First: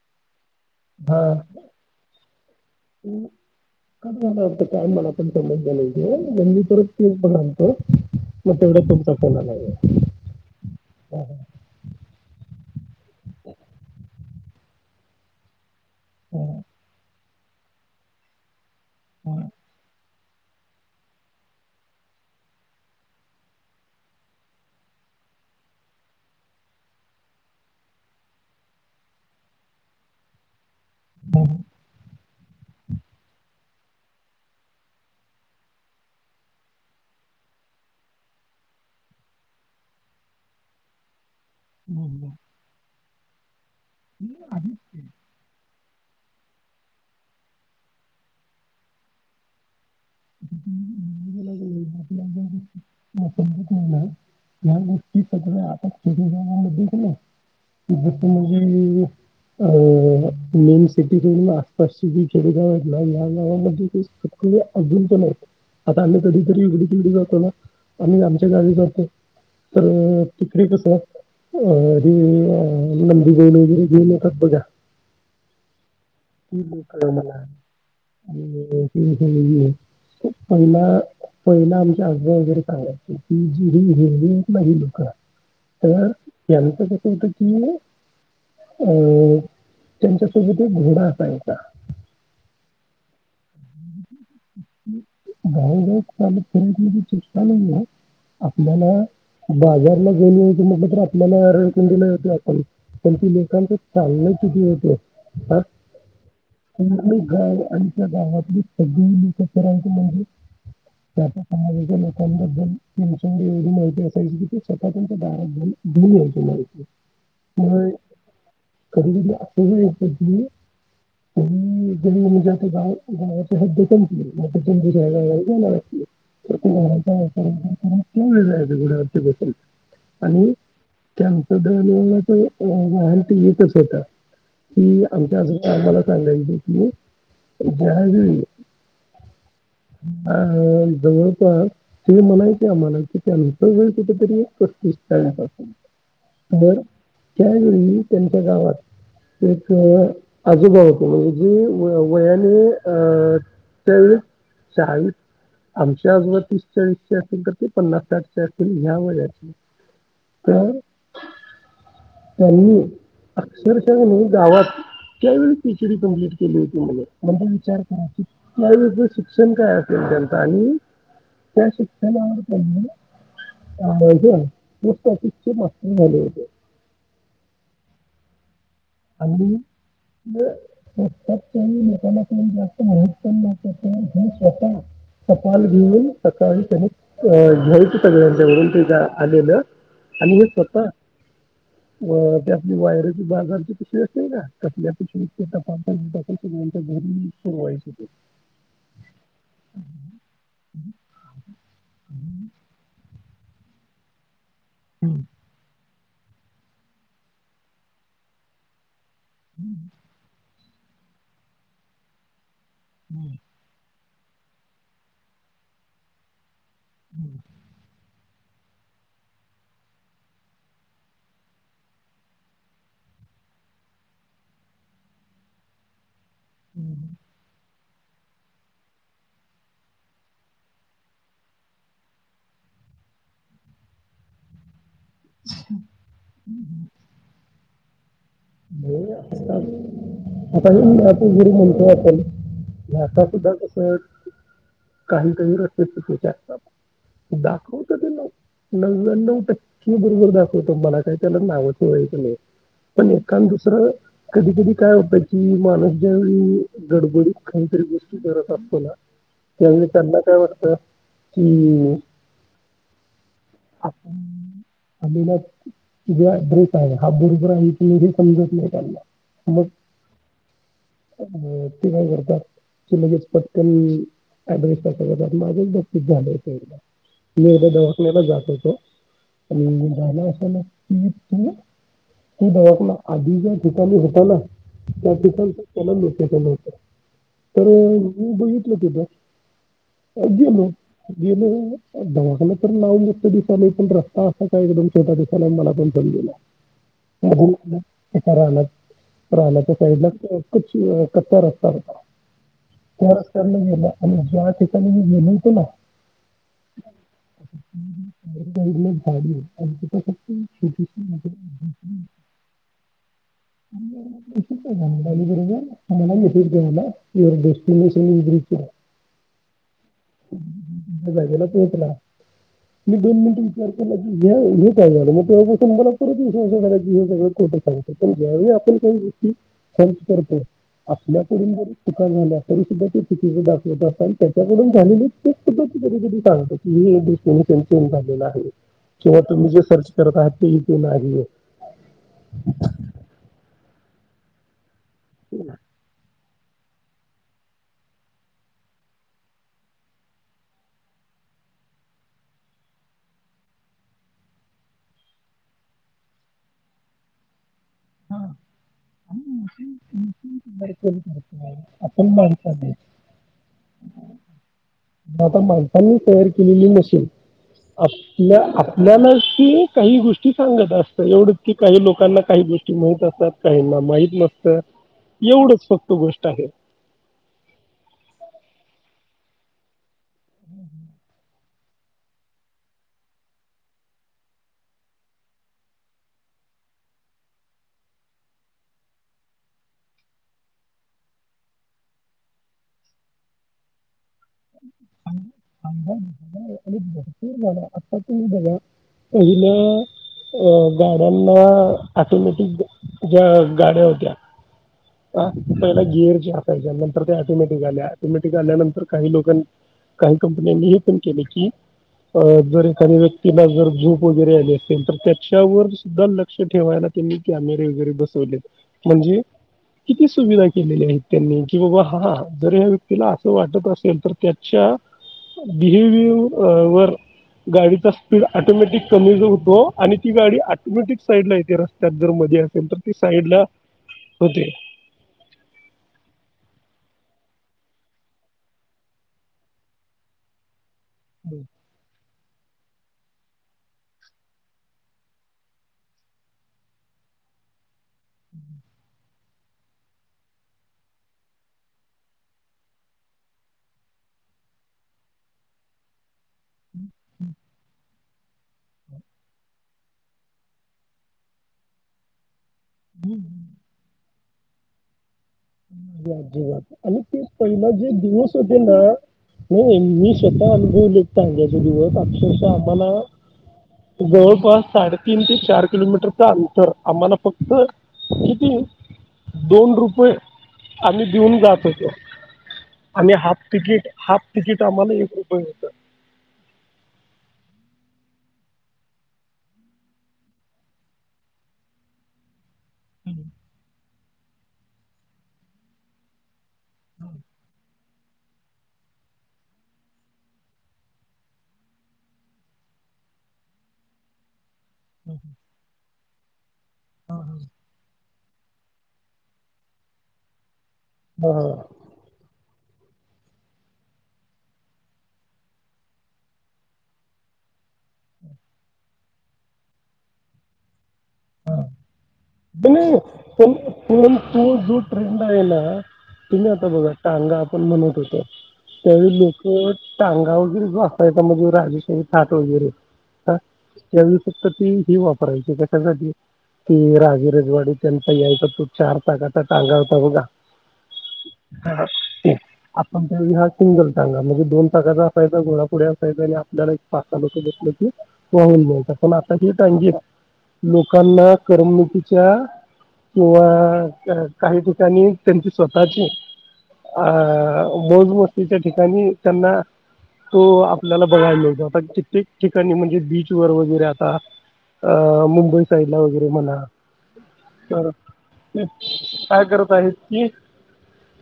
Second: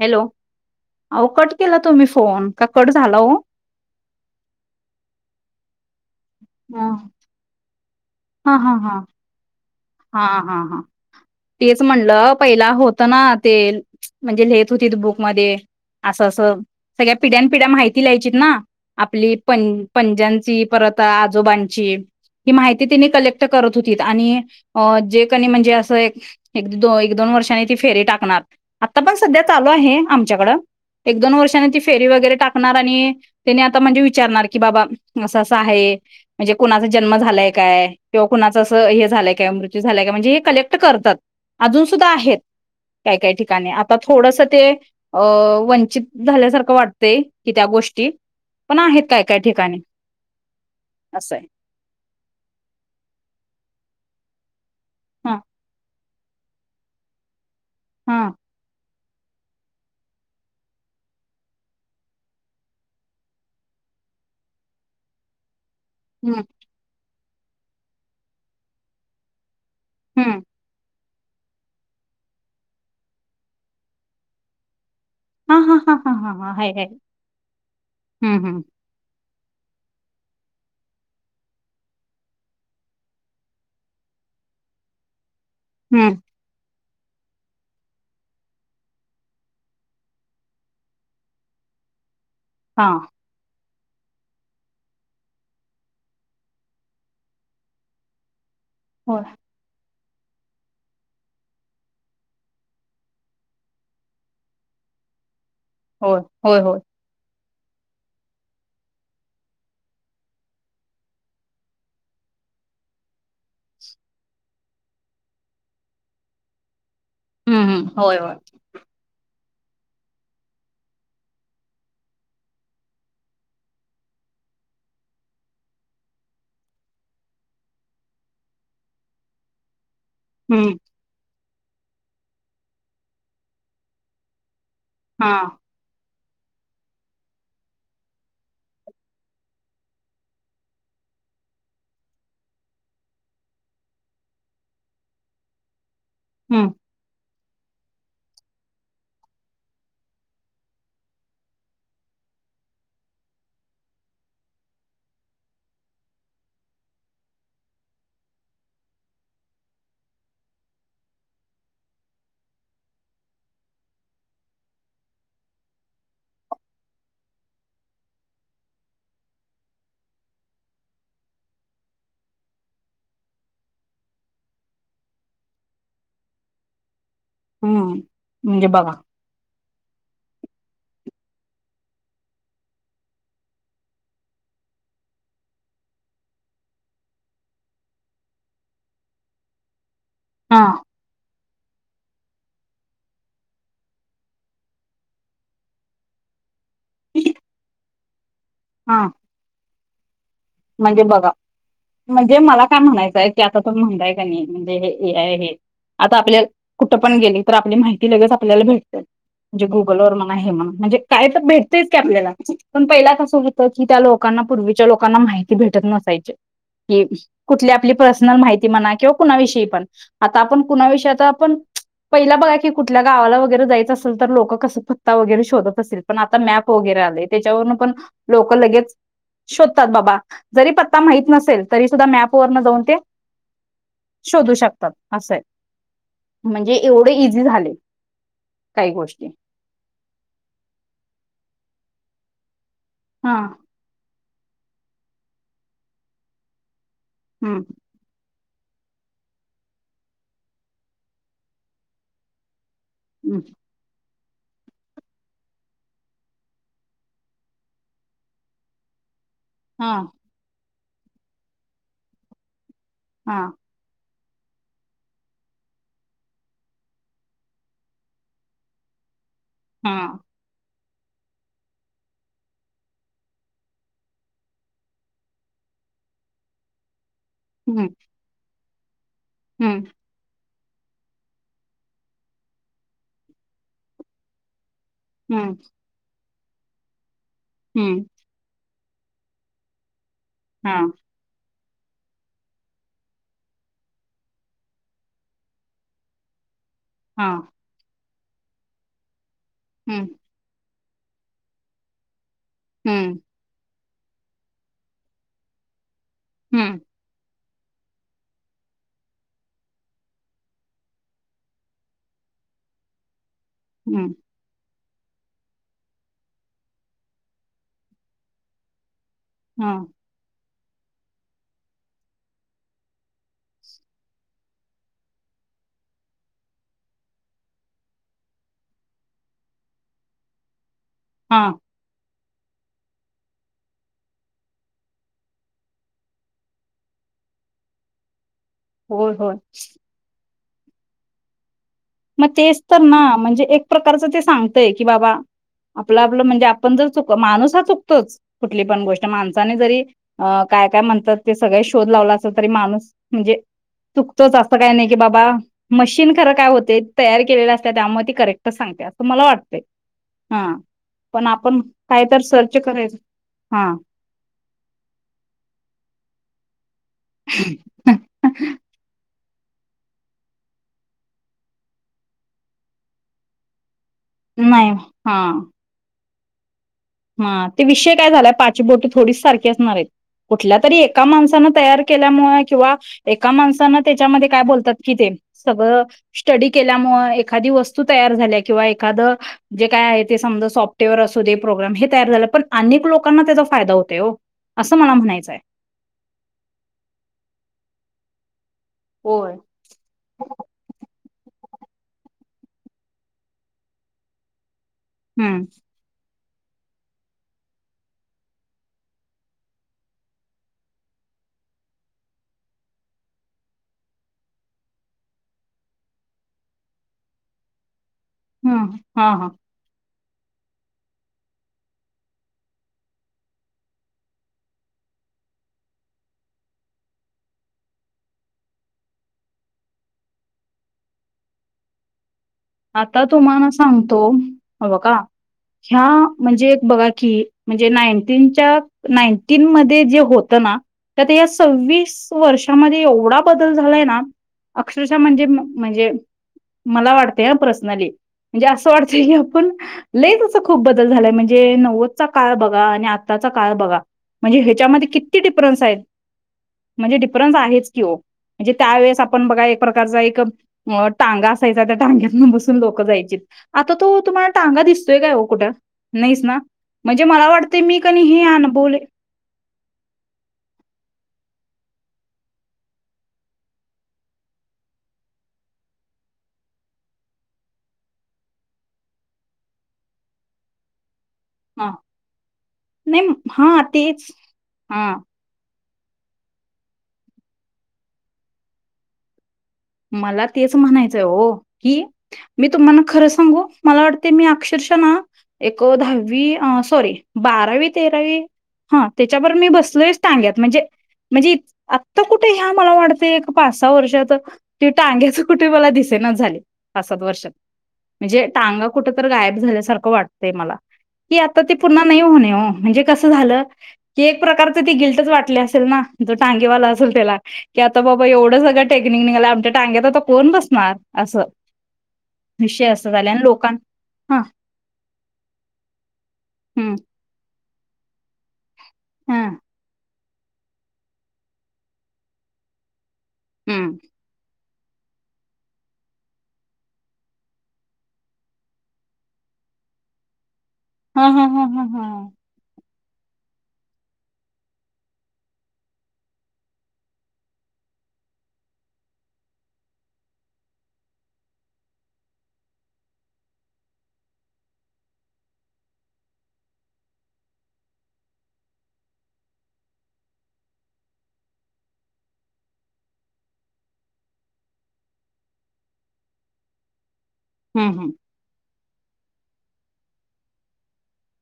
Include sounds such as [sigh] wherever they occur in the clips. Hello हा हो cut केला तुम्ही फोन का कट झाला हो! कट झाला वाटत काय मला पण समजल नाही. मी आणि परत हा तेच बघाल तो हा हा तोपर्यंत हा. तुमचा कॉल आला. हा हा हां तेच म्हणलं पहिला होत ना ते म्हणजे लिहेत होती बुकमध्ये असं हां, असं सगळ्या पिढ्या पिढ्या माहिती लीहायचीत ना? आपली हां. पं पंजयाच आजोबांची ही माहिती तेनी कलेक्ट करत होती आणि अ जे कणी म्हणजे असं एक एक दोन वर्षानी ती फेरी टाकणार आता पण सध्या चालू- हे आमच्याकड एक दोन वर्षान ती फेरी वगैरे टाक. णार आणि त्यानी आता म्हणजे विचारणार की बाबा असं -अस आहे म्हणजे कोणाचा जन्म झालाय! काय किंवा कुणाचं असं हे झालय. मृत्यु झालाय काय म्हणजे हे कलेक्ट करतात अजून सुद्धा बोललो. आहेत काही काही ठिकाणी आता मी थोडस ते आधीच वंचित झाल्यासारखं वाटतंय कि त्या गोष्टी पण आहेत काय काय ठिकाणी असं आहे ला ह्या गोष्टी हा सगळ आपण खेरीगामध्ये ना ज हा म्हणजे हम मेन सिटीत आसपासची जी खेडेगाव आहेत ना या गावामध्ये सग अजून पण आहेत आता आम्ही हम्म कधीतरी इगडी तगडी जातो ना आम्ही आमच्या गाडी जातो तर हम्म तिकडे कस अी लंबी गईनरी ग तरबघ हा हा हा हा हा हाय हाय त मला हम्म हम्म आणि पहिला पहिलंमच्या आजर का क ज हे माझी लुक तर हम्म यांच होत की अ त्यांच्यासोबत एक घोडा काय का हा गाय ग फिरी चष्टला आहे आपल्याला होय बाजार गेली होती मग म्र आपलाळून दिले होते आपण पण त लोकांच चाल किती होत होय होय होय गाव आणि त्या गावातली दतराां म्हजे त्या समाजाच्या लोकांबद्दल असंग एवढी माहिती असायची की स्वतः त्यांच्या बाारल ब हम्म हम्म होय होय ग गा दम क मम क जग आहे नाकी गुडवरती बसल आणि हम्म कॅन्सर दच वाल एकच होता कि हा आमच्याज आम्हाला कायलाहिज की दहाज [unintelligible] अ जवळपास ते म्हणायती मलाती त्यांनुस वेळ कुठेतरी कस दिसत हम्म त्यावेेळी त्यांच्या गावात एक आजोबाबा त म्हणजे जी वयाने अ ते वी आमच्या आजबा तीस चाळीस असेल तर ते पन्नास साठश असेल ह्या वाचे ह नाही अक्षरशः मी गावात का वेळीस पीचडी कंप्लीट केली होती म्ह म्हणजे विचार करा शिक्षण काय असेल त्यांचं आणि त्या शिक जाणारहि हज म झा हो हम्म म्हणजे बघ हांज स्त लोकांना जास्त मह प हे स्वतः सपाल घेऊन सकाळी त्याने अ घ्यायच सगळ्यांच्यावरून तेच्या आलेलं आणि हे हा स्वतः ते आपली वायरचे बाजारची वा हा म्हणजे बघा म्हणजे मला काय म्हणायचंय की आता तुून म्हणताय का नाही म्हणजे हेय हे आता आपल्या कुठं पण गेली तर आपली माहिती लगेच आपल्याला भेट म्हणजे गुगल वर मण आहे म्ह म्हणजे काय तर भेटतेयच क आपल्याला पण पहिला कसं होतं की त्या लोकांना पूर्वीच्या लोकांना माहिती भेटत नसायची कि कुठली आपली प्र मा म्हणा किंवा कुणाविषयी पण आता आपण कुणाविषयी आपण पहिला बघा की कुठल्या गावाला वगैरे जायचं असेल तर लोक कसं पत्ता वगैरे शोधत असेल पण आता मॅप वगैरे आले त्याच्यावरून पण लोक लगेच शोधतात बाबा जरी पत्ता माहत नसेल तरी सुद्धा मॅप वरन जाऊन ते शोधू शकतात असं आहे म्हणजे एवढे इझी झाले काही गोष्टी आता आ गरी म्हणतो आपण [unintelligible] आता हा सुद्धा तस काही काही रस्ते चुकीेचे असतात हम्म दाखव त ते ना [unintelligible] नव्याण्व टक्के बरोबर दाखवतो मला काही त्याला नावच वयचं नाही हम्म कारण दुसरं कधी कधी काय होत की माणस ज्यावेेळी गडबडीत काहीतरी गोष्टी करत असतो ना त्या हा त्यांना काय वाटतं ह हा अलीला इे बरीतय आहे हबुडबरा तीरी [unintelligible] समजत नाही ला हा अ ते काय करतात गेच पटकन अडवीस ता माझचती झालं एक [unintelligible] मी् एकदा हम्म दवाखाण्याला जात होतो हम्म आणि झा अस त त तू दवात ना [unintelligible] आधी ज्या ठिकाणी होता ना त्या ठिकाणी हम्म त्याना नोट्याच नव्हत तर हम्म ह बघेतलं कि ब अ गेल हा गेल धमाकाला तर लाव मस्त दिसायला पण रस्ता असा काय एकदम छोटा दिसायला मला पण कळेना. हा [inaudible] कच्चा हम्म रस्ता होता त्या हम्म रत्त्याने गेला. आणि ज्या ठिकाणी मी गेलो होतो ना हम्म [unintelligible] [inaudible] हम्म आणि [inaudible] [inaudible] मला मेसेज कळवला युअर डेस्टिनेशन इस [inaudible] हम जा गेला पोहचला मी दोन मिनिट विचार केला की हे काय झालं मग तेव्हापासून मला परतय सग सगळं ांगत पण ज्यावेळी आपण काही गोष्टी खर्च करतो हा आपल्याकडून जरी चुका झाल्या तरी सुद्धा ते चुका दाखवत असत आणि त्याच्याकडून झालेली चूक सुद्धा ते की कधी सांगत की दृष्टीने स चेंज झालेलं आहे होय किंवा होय तुम्ही जे सर्च करत आहात ते इथ नाही आहे मग तेच तर ना म्हणजे एक प्रकारच ते सांगतय की बाबा आपला म्हणजे आपण माणूस हा चुकतो कुठली पण गोष्ट माणसाने जरी काय काय म्हण ते सगळे शोध लाव असेल तरी माणूस म्हणजे चुकतोच असं काही नाही की बाबा मशीन खरं काय होते तयार केलेला त्यामुळे त करेक्ट सांगत्या असं मला वाटत हा पण आपण आपण काहीतर सर्च माणसाने करेल हा आता माणसांनी तयार केलेली मशीन आपल्या आपल्यालाच क काही गोष्टी सांगत असत एवढ की काही लोकांना काही गोष्टी माहीत असतात काही ना माही नसत नाही हा एवढच फक्त गोष्ट आहे थोडी सारखी असणार कुठल्या तरी एका माणसा तयार केल्यामुळ किंवा एका माणसानं त्याच्यामध्ये काय बोलतात की ते सगळं स्टडी केल्या केल्यामुळ एखादी वस्तू तयार झाल्या किंवा एखादं जे काय आहे ते समजा सॉफ्टवेअर असूदे प्रोग्रम हे तयार झालं पण अनेक लोकांना त्याचा फायदा होतय हो असं मला म्हणायचंय [inaudible] भरपूर झालं आता तुम्ही बगा होय. पहिले अ गाड्यांना ऑटोमॅटिक ज्या गाड्या होत्या हम्म पहिला गिअरच्या नंतर ते ऑटोमॅटिक आल्या ऑटोमॅटिक आल्यानंतर काही लोकां काही कंपन्यांनी हे पण केलं की. अ जर एखाद्या व्यक्तीला जर झोप वगैरे आली असेल तर त्याच्यावर सुद्धा लक्ष ठेवायला त्यांनी कॅमेरे वगैरे बसवलेत हम्म हा म्हणजे हा किती सुविधा केलेल्या आहेत त्यांनी कि बाबा हा जर ह्या व्यक्तीला असं वाटत असेल तर त्याच्या भिहेविअरवर. गाडीचा स्पीड ऑटोमॅटिक कमी ज होतो आणि ती गाडी ऑटोमॅटिक साईड ला येते रस्त्यात जर म आता तुम्हाला सांगतो होते हे ब का ह्या म्हणजे एक बघा म्हणजे नाइन टिनच्या नाइनटिन मध्ये जे होत ना त्यात या सव्वीस त वर्षामध्ये एवढा बदल झालाय ना अक्षरशः म्हणजे म्हणजे मला वाटतय ह पर्सनली म्हणजे असं वाटतंय क पण लयच असं खूप बदल झालाय म्हणजे नव्वदचा काळ बघा आणि आताचा काळ बघा म्हणजे ह्याच्यामध्ये किती डिफरन्स आहेत म्हणजे डिफरन्स आहेच की हो म्हणजे त्यावेेळेस आपण बघा एक प्रकारचा एक टांगा असायचा त्या टांग्यात बस लोक जायचीत आता तो तुम्हालाांगा दिसतोय काय कुठं नाहीच ना अजिबात आणि म्हणजे ते मला वाटते पहिला मी जे कणी हे दिवस होते अनुभवले ना नाही मी स्वतः अनुभवलेेत चांगल्याचे दिवस अक्षरश आम्हाला. जवळपास साडेतीीन ते चार किलोमीटरच अंतर आम्हाला फक्त किती. दोन रुपये आम्ही. हेऊन जात हां. होतो नाही आणि हाफ हा तिकीट तेच हाफ तिकीट हा आम्हाला एक रुपये होत. मला तेच म्हणायचंय हो की मी तुम्हाना खरं सांगू मला वाटत. ते मी अक्षरश ना एक दहावी सॉरी बारावी तेरावी. हा त्याच्यावर मी बसलच सांगत म्हणजे. म्हणजे आत्ता कुठे ह्या मला वाटते एक पाच सहा वर्षात. तेिवटांग्याच कुठे मला दिसेना झाले पाच सात वर्षात. म्हणजे टांगा कुठ तर गायब झाल्यासारखं वाटतय मला की आता ती हा. पुन्हा नाही होणे हो. म्हणजे कसं झालं की एक प्रकारच ती गिल्टच वाटले असेल ना जो टांगेवाला असेल त्याला. की आता बाबा एवढं सगळं टेक्निक निघालं आमच्या टांग्यात कोण बसणार असं. विषय असं नाही झाला आणि लोकां पण पण हा तो जो ट्रेंड आहे ना. तुम्ही आता हम्म बघा टांगा आपण म्हणत होतो त्यावेळी हा लोक टांगा वगैरे जो असता य म्हणजे राजेशाही थाट वगैरे ह हम्म त्या तर त ही वापरायची कशासाठी की वीरजवाडी त्यांचा यायचा तो चार चाकाचा टांगा होता बघा. हा हा हा हा. आपण त्या हा सिंगल टांगा म्हणजे दोन प्रकारचा असायचा घोडा पुढे असायचा आणि आपल्याला एक पाच साहा लोक बसले. वाहून ण्यांयचा पण आता ती टागी लोकांना करमणुकीचे च्या किंवा काही ठिकाणी त्यांची स्वतःची. अ मोजमस्तीच्या ठिकाणी त्यांना. तो आपल्याला बघायलाेत आता कित्येक ठिकाणी म्हणजे बीच वर वगैरे आता. अ मुंबई साईड ला वगैरे म्हणा. हम्म हम्म काय करत आहेत की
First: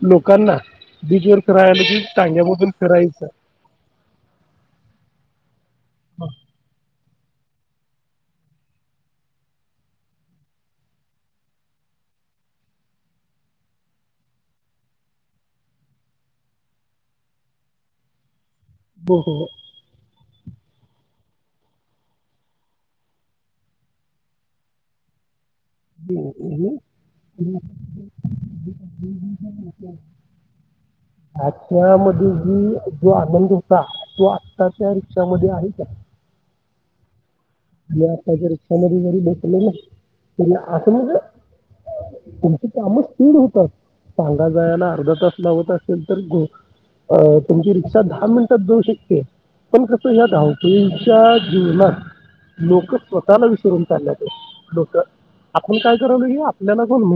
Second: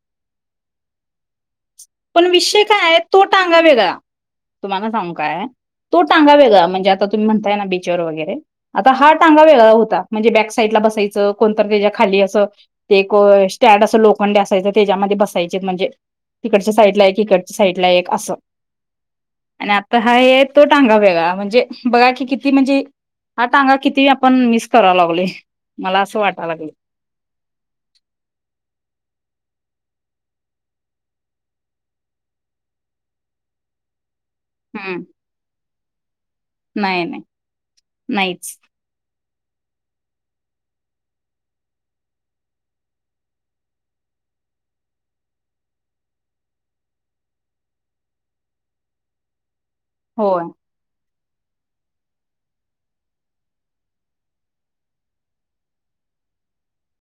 लोकांना बिजवर. पण विषय काय आहे, तो टांगा वेगळा तुम्हाला सांगू काय. तो टांगा वेगळा म्हणजे आता म्हणताय ना बिचर वगैरे, आता हा टांगा वेगळा होता, म्हणजे बॅक साईडला बसायच, कोण तर त्याच्या खाली ते असं, एकं स्टॅन्ड अस लोखंडी असायच, त्याच्यामध्ये बसायचे म्हणजे तिकडच्या साईडला एक, इकडच्या साईडला एक, असं, हो हो आणि आता हा एक तो टांगा वेगळा, म्हणजे बघा की किती म्हणजे. हा टांगा किती आपण मिसं कराय लागलोय. मला असं हम [unintelligible] वाटायला लागले हां, त्यामध्ये ही जो आनंद होता तो. आत्ताच्या हम्म रिक्षामध्ये आहे का? नाही, नाही. जे आताच्या नाहीच रिक्षा मध्ये जरी बसले ना, तरी आत मध्ये. तुमची काम स्पिड होतात. टांगा जायाला अर्धा तास लावत असेल तर ग. अ तुमची रिक्षा दहा मिनिटात जाऊ शकते. पण कसं ह्या होय धावपळीच्या जीवनात लोकं स्वतःला विसरून चालल्यात लोक आपण काय करालोय हे आपल्याला पण म्हा